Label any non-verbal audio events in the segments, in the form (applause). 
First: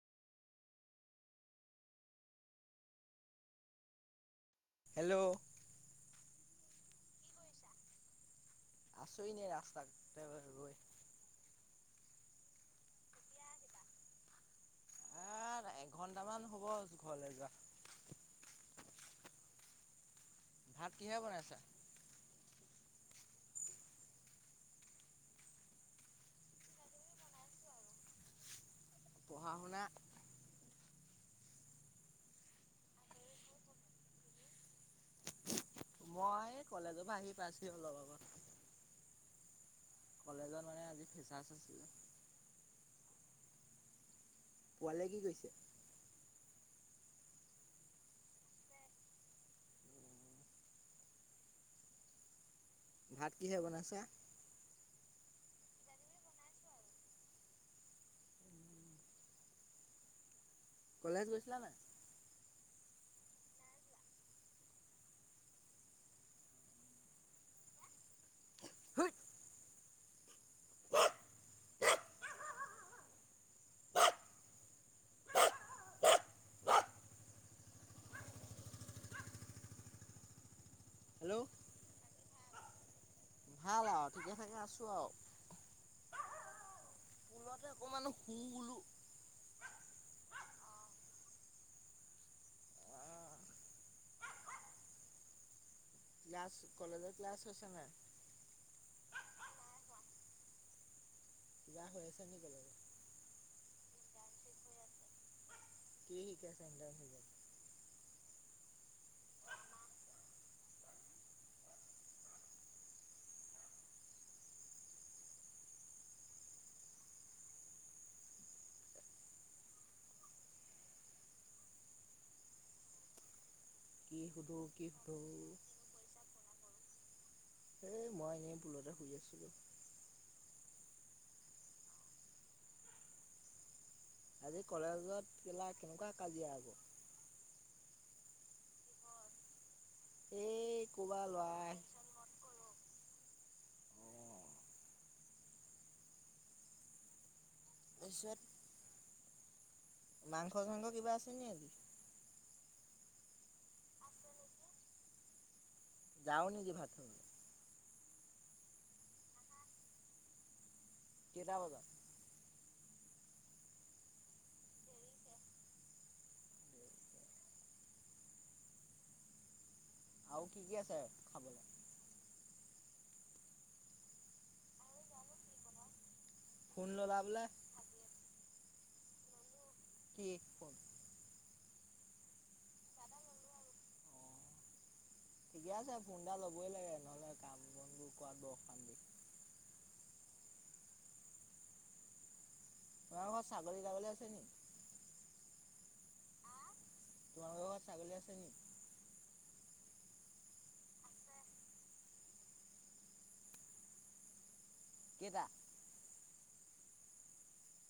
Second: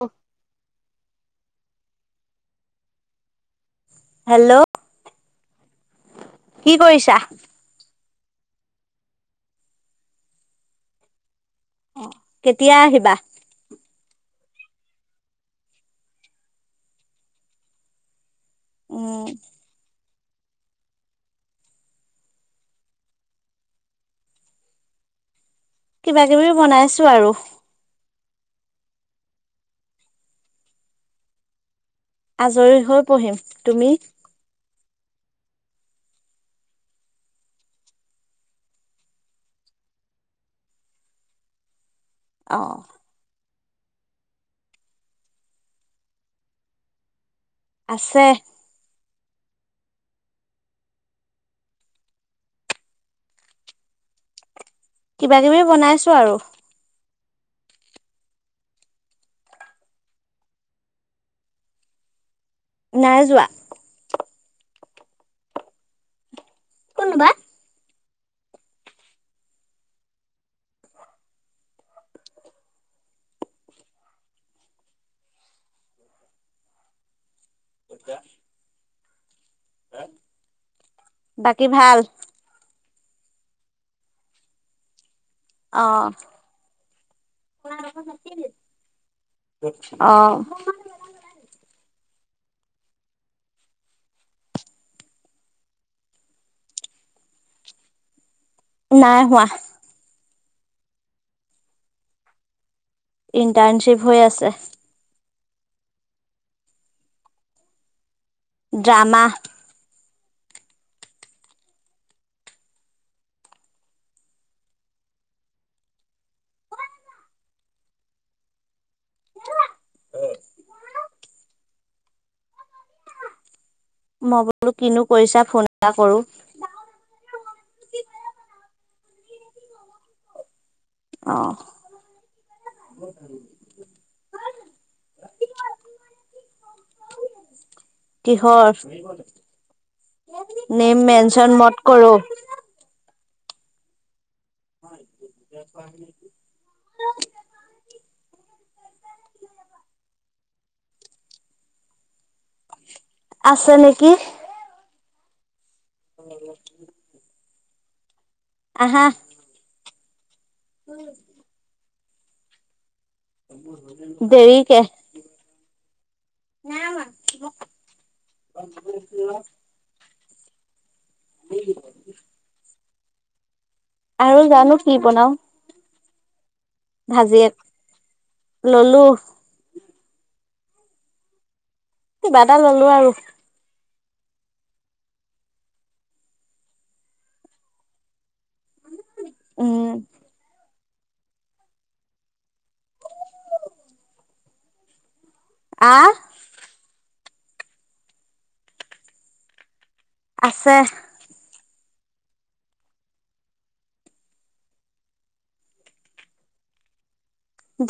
অ hello hello কি কৰিছা। আছোঁ এনেই ৰাস্তা অতুনিৰ পৰা ৰৈ অ কেতিয়া আহিবা। আহ এক ঘন্টা হ'ব ঘৰলৈ যোৱা। উম ভাত কিহে বনাইছা কিবা কিবি বনাইছোঁ আৰু। পঢ়া- শুনা আজৰি হৈ পঢ়িম তুমি? মই কলেজৰ পৰা আহি পাইছোঁ অলপ আগত। কলেজত মানে আজি ফ্ৰেছাৱা আছিল। অহ পোৱালীয়ে কি কৰিছে আছে। ভাত কিহে বনাইছা। কিবা কিবি বনাইছোঁ আৰু। কলেজ গৈছিলা নাই। নাই যোৱা। কোন নো বা। হয় সতি (inaudible) হেল্ল' বাকী ভাল। ভাল ঠিকে থাকে আছোঁ আৰু। আহ পুলতে অকণমান শু বোলো অ ক্লাছ কলেজৰ ক্লাছ হৈছে নাই। নাই হোৱা। (unintelligible) ইণ্টাৰ্ণশ্বিপ হৈ আছে। (unintelligible) ড্ৰামা (unintelligible) কি মই সুধো বোলো কি কিনো কৰিছা ফোন সুধো এটা কৰো (unintelligible) অ আজি কলেজত কেলা কেনেকুৱা কাজিয়া হব কিহৰ এই নেম ক'বা ল'ৰা মেনচন মত কৰো (unintelligible) (unintelligible) মংস চাংগ কিবা আছে নেকি আছে নেকি যাওঁ নেকি ভাত খাবলে আহা কেইটা বজাত দেৰিকে (unintelligible) আৰু কি কি আছে খাবলৈ (unintelligible) আৰু জানো কি বনাও ফোন ললা ভাজি বোলে ললো কি কিবা এটা ললো আৰু ঠিকে আছে ফোন এটা লবই লাগে নহলে কাম বন বোৰ কৰাত বৰ অশান্তি উম তোমাৰ ঘৰত ছাগলী টাগলী আছে নেকি আহ তোমালোকৰ ঘাৰত ছাগলী আছে নেকি আছে কেইটা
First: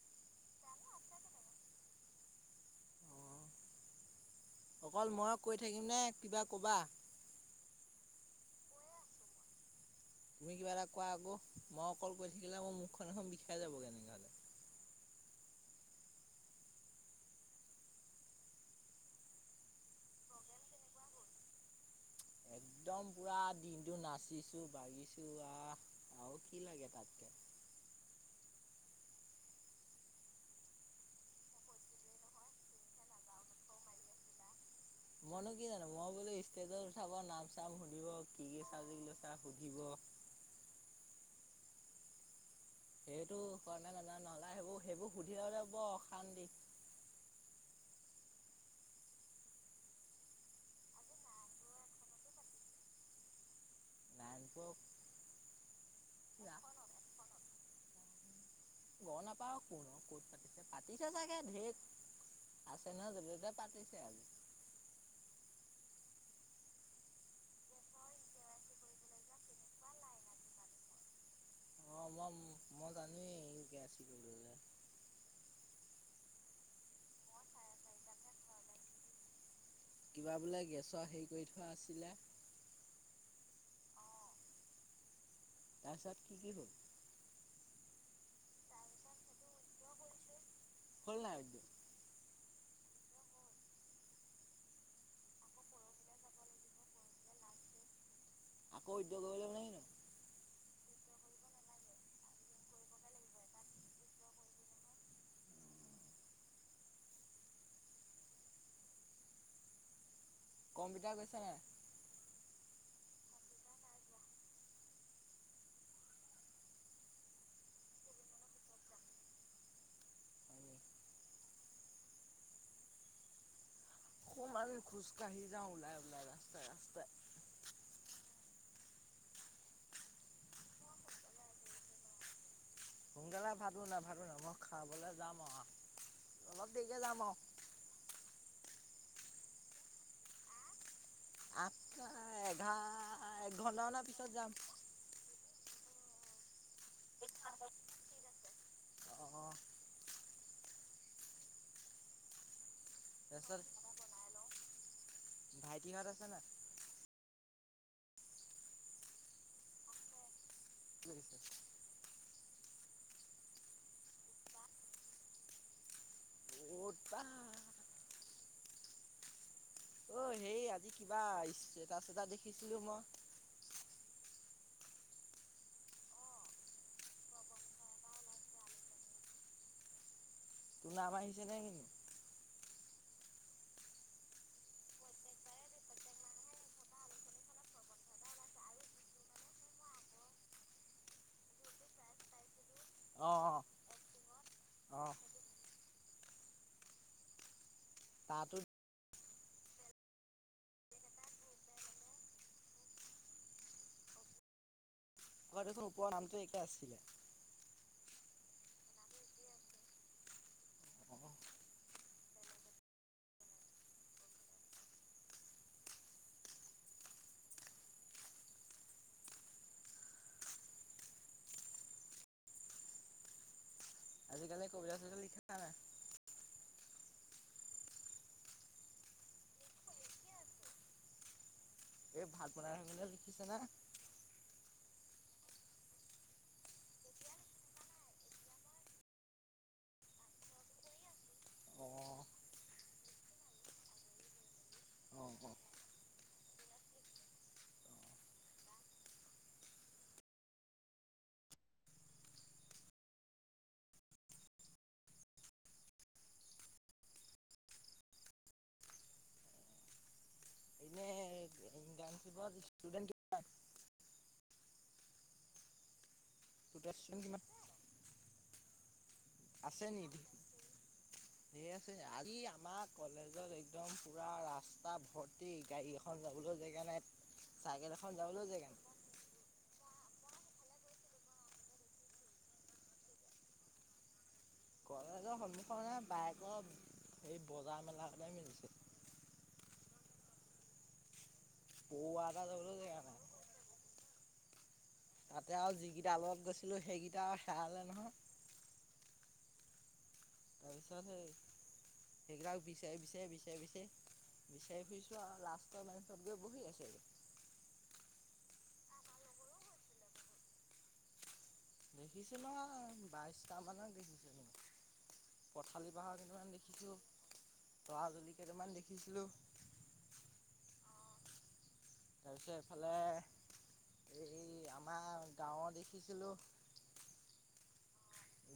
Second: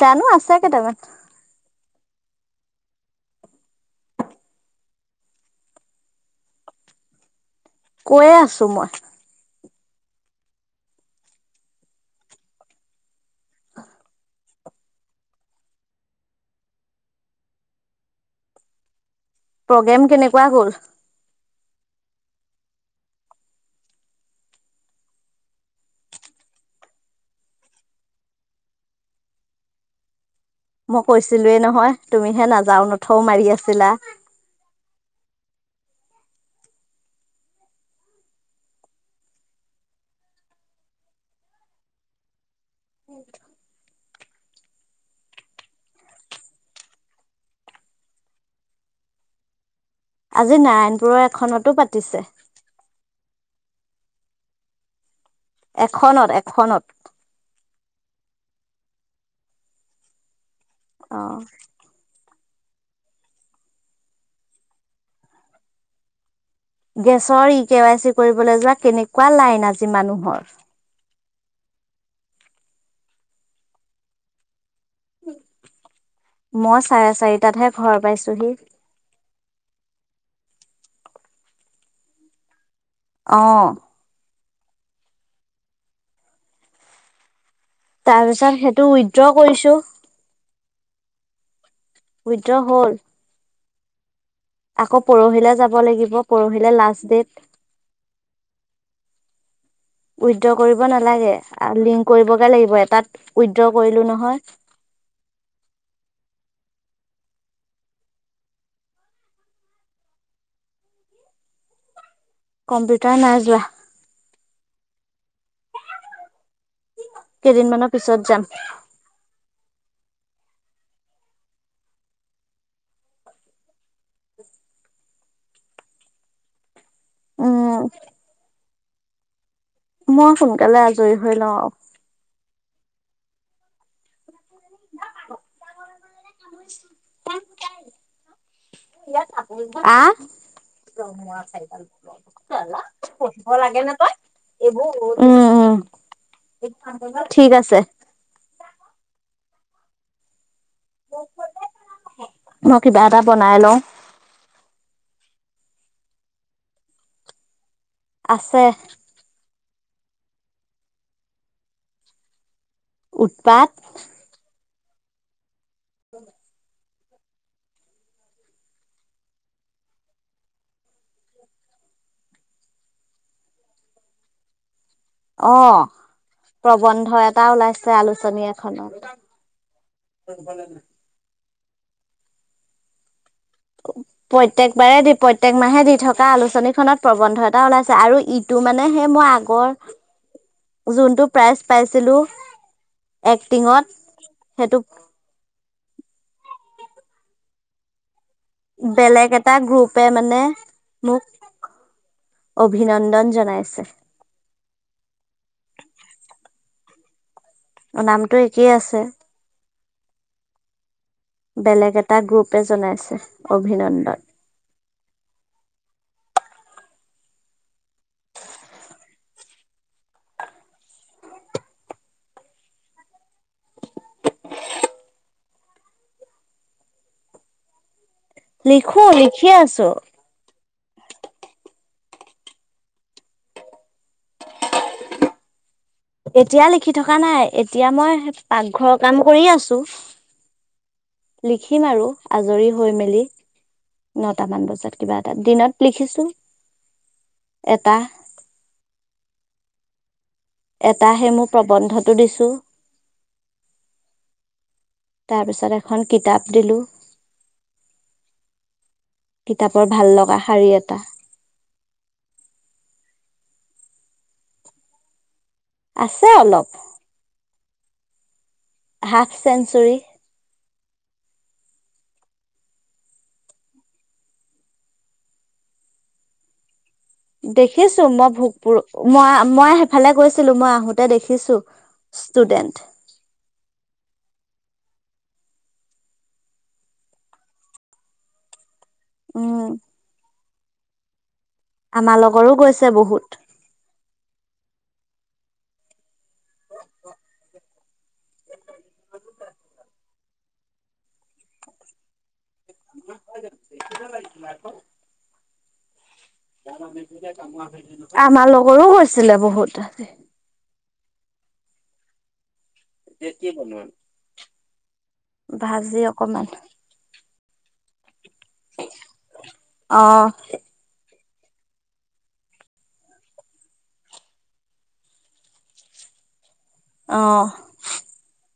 জানো আছে কেইটামান অকল ম‌ইয়ে কৈ থাকিম নে কিবা কবা কৈয়ে আছো মই তুমি কিবা এটা কোৱা আক মই অকল কৈ থাকিলে মই মুখ খন বিষাই যাব তেনেকে হলে (inaudible) প্ৰগ্ৰেম কেনেকুৱা হ'ল (inaudible) একদম পুৰা দিনত নাচিছো, বাগিছো আহ আৰু কি লাগে তাতকে। (inaudible) মই কৈছিলোয়ে নহয়, তুমিহে নাযাও নথও মাৰি আছিলা। মইনো কি জানো মই বোলো ষ্টেজত উঠাব। নাম চাম সুধিব, কি কি চাবজেক লৈছা সুধিব। (inaudible) সেইটো কৰেনে নাজানো আৰু। সেইবোৰ সেইবোৰ সুধিলে বৰ অশান্তি। আজি নাৰায়ণপুৰৰ এখনতো পাতিছে। নাৰায়ণপুৰ এখনত, এখনত। গম নাপাও, কোনো ক'ত পাতিছে। পাতিছে অ চাগে ধেৰ আছে নহয় যতে-ততে। পাতিছে আজি গেছৰ ই কে ৱাই চি কৰিবলৈ যোৱা কেনেকুৱা লাইন আজি মানুহৰ। অ ম মই জানোৱেই গেছ কি কৰিব লাগে। মই চাৰে চাৰিটাতহে ঘৰ পাইছোহি। কিবা বোলে গেছৰ হেৰি কৰি থোৱা আছিলে। অ। তাৰপছত কি-কি হ'ল? তাৰ পিছত সেইটো উইড্ৰ কৰিছো। হ'ল নাই উদ্যোগ উইদ্ৰ হ'ল। আকৌ পৰহিলে যাব লাগিব, পৰহিলে লাষ্ট ডেট। আকৌ উইদ্ৰ (unintelligible) নো উইড্ৰ কৰিব নালাগে, লিংক কৰিবগে লাগিব। এটাত উইড্ৰ কৰিলো নহয়। (inaudible) কন পিটাই গৈছে নাই? কম্পিউটাৰ নাই যোৱা। কেইদিনমানৰ পিছত যাম। আমি? খুব আনি খোচকাহি যাওঁ ওলাই ওলাই ৰাস্তই-ৰাস্তাই। উ। মই সোনকালে আজৰি হৈ লওঁ আৰু। সোনকালে ভাবো (unintelligible) মই। খাবলে যাম অহ। অলপ দেৰিকে যাম আও। (unintelligible) আহ (unintelligible) চাৰিডাল আঠটা (unintelligible) চালা এঘাৰ পঢ়িব এক লাগে নে ঘন্টামানৰ তই। পিছত যাম (unintelligible) উম উম ঠিক আছে। অ মই কিবা এটা বনাই তাৰপিছত লওঁ। ভাইটিহঁত আছে নাই? আছে। (unintelligible) উৎপাত। (unintelligible) কা অ সেই আজি কিবা ইচটেতাছ এটা দেখিছিলো মই। অহ। প্ৰবন্ধ এটা ওলাইছে আলোচনী এখনত। এটো সেইফালে নে। (unintelligible) প্ৰত্যেকবাৰে দি প্ৰত্যেক মাহে দি থকা আলোচনী খনত প্ৰবন্ধ এটা ওলাইছে। আৰু ইটো মানে হে মই আগৰ যোনটো প্ৰাইজ পাইছিলোঁ অ অ এক্টিঙত সেইটো অ তাতো বেলেগ এটা গ্ৰুপে মানে মোক অভিনন্দন জনাইছে। তোমাৰ দেখোন ওপৰৰ নামটো একে আছিলে। নামটো একেই আছে। বেলেগ এটা গ্ৰুপে জনাইছে অভিনন্দন। এনেই কবিতা চবিতা লিখা নাই? লিখো, লিখি আছো। এ ভাত বনাই আছে যে। লিখিচানে? এতিয়া লিখি থকা নাই। এতিয়া মই পাকঘৰৰ কাম কৰি আছো। লিখিম আৰু অ', আজৰি হৈ মেলি। নটামান বজাত কিবা অ', এটা। অ', দিনত লিখিছো। এটা। এটাহে মোৰ প্ৰবন্ধটো দিছো। তাৰ পিছত এখন কিতাপ দিলো। কিতাপৰ ভাল লগা শাৰী এটা এ ইণ্টাৰ্ণচিপত ইছটোদেন্ত কিমান? আছ টোটেল ষ্টুডেণ্ট কিমান? হাফ আছে চেঞ্চুৰী। নি (inaudible) ধেৰ আছে আজি আমাৰ কলেজত একদম পুৰা ৰাস্তা ভৰ্তি গাড়ী এখন যাবলৈ জেগা নাই। চাইকেল দেখিছো এখন মই যাবলৈ জেগা ভোকপুৰ নাই মই-মই ফালে গৈছিলোঁ, মই আহোতে দেখিছো ষ্টুডেন্ট। কলেজৰ সন্মুখৰ বাইকৰ এই বজাৰ মেলা বিলাক মিলিছে। উম। পৰুৱা আমাৰ এটা লগৰো যাবলৈ গৈছে জেগা নাই বহুত। তাতে আৰু যিকিটা লগত গৈছিলোঁ সেইকেইটা অ আৰু হেৰালে নহয়। (unintelligible) তাৰপিছত সেই সেইগাল বিচাৰি-বিচাৰি-বিচাৰি-বিচাৰি-বিচাৰি ফুৰিছো আও। লাষ্ট (unintelligible) আমাৰ লগৰো গৈছিলে বহুত তাতে। দেখিছিলোঁ অ বাইছটা মানত দেখিছিলোঁ। পঠালী ভাজি পাহাৰ অকমান কেইটামান দেখিছিলো তৰাজুলি কেইটামান দেখিছিলোঁ। অ তাৰপিছত এইফালে এই আমাৰ গাঁৱৰ দেখিছিলোঁ। অহ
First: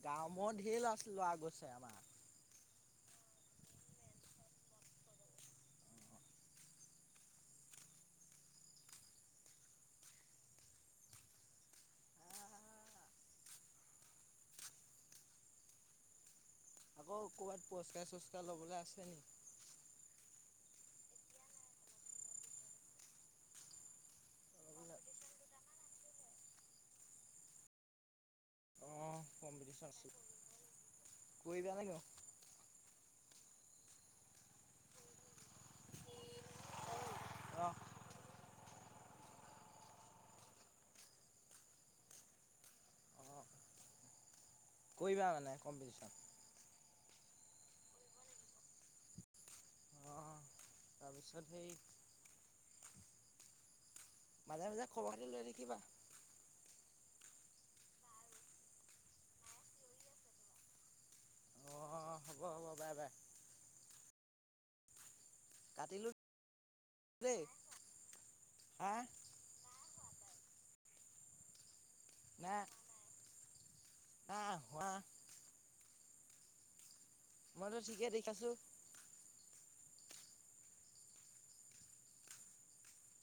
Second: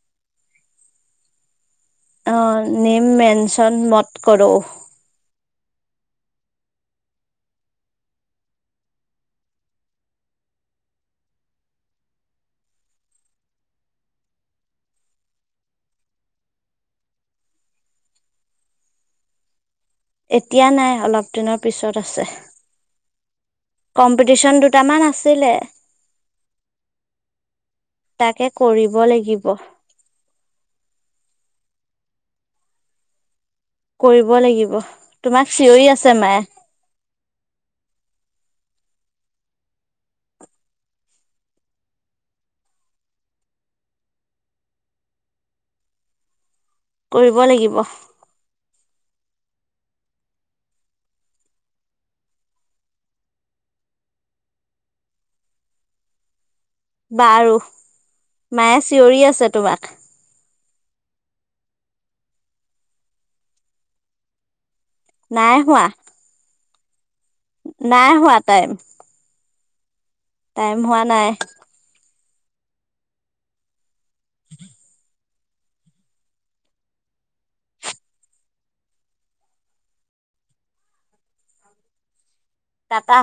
গাঁ মৰ ধেৰ ল ল'ৰা গৈছে আমাৰ অ নেম মেনচন মত কৰৌ। আকৌ ক'বাত পুৰস্কাৰ চোৰস্কাৰ লবলে আছে নি এতিয়া নাই অলপ দিনৰ পিছত আছে। কম্পিটিচন দুটামান আছিলে তাকে কৰিব অঁ লাগি কৰিবা নে কি কৰিব লাগিব তোমাক চিঞৰি আছে মায়ে। অ অঁ কৰিবা মানে কম্পিটিচন। কৰিব লাগিব। অঁ তাৰপিছত সেই মাজে মাজে খবৰটো লৈ থাকিবা। বাৰু মায়ে চিঞৰি আছে তোমাক। অঁ হ'ব হ'ব বাই বাই। নাই হোৱা। কাটিলোঁ দেই নাই হোৱা টাইম। হা টাইম হোৱা নাই। নাই। (inaudible) মইটো ঠিকে খাছো টা‌ টা।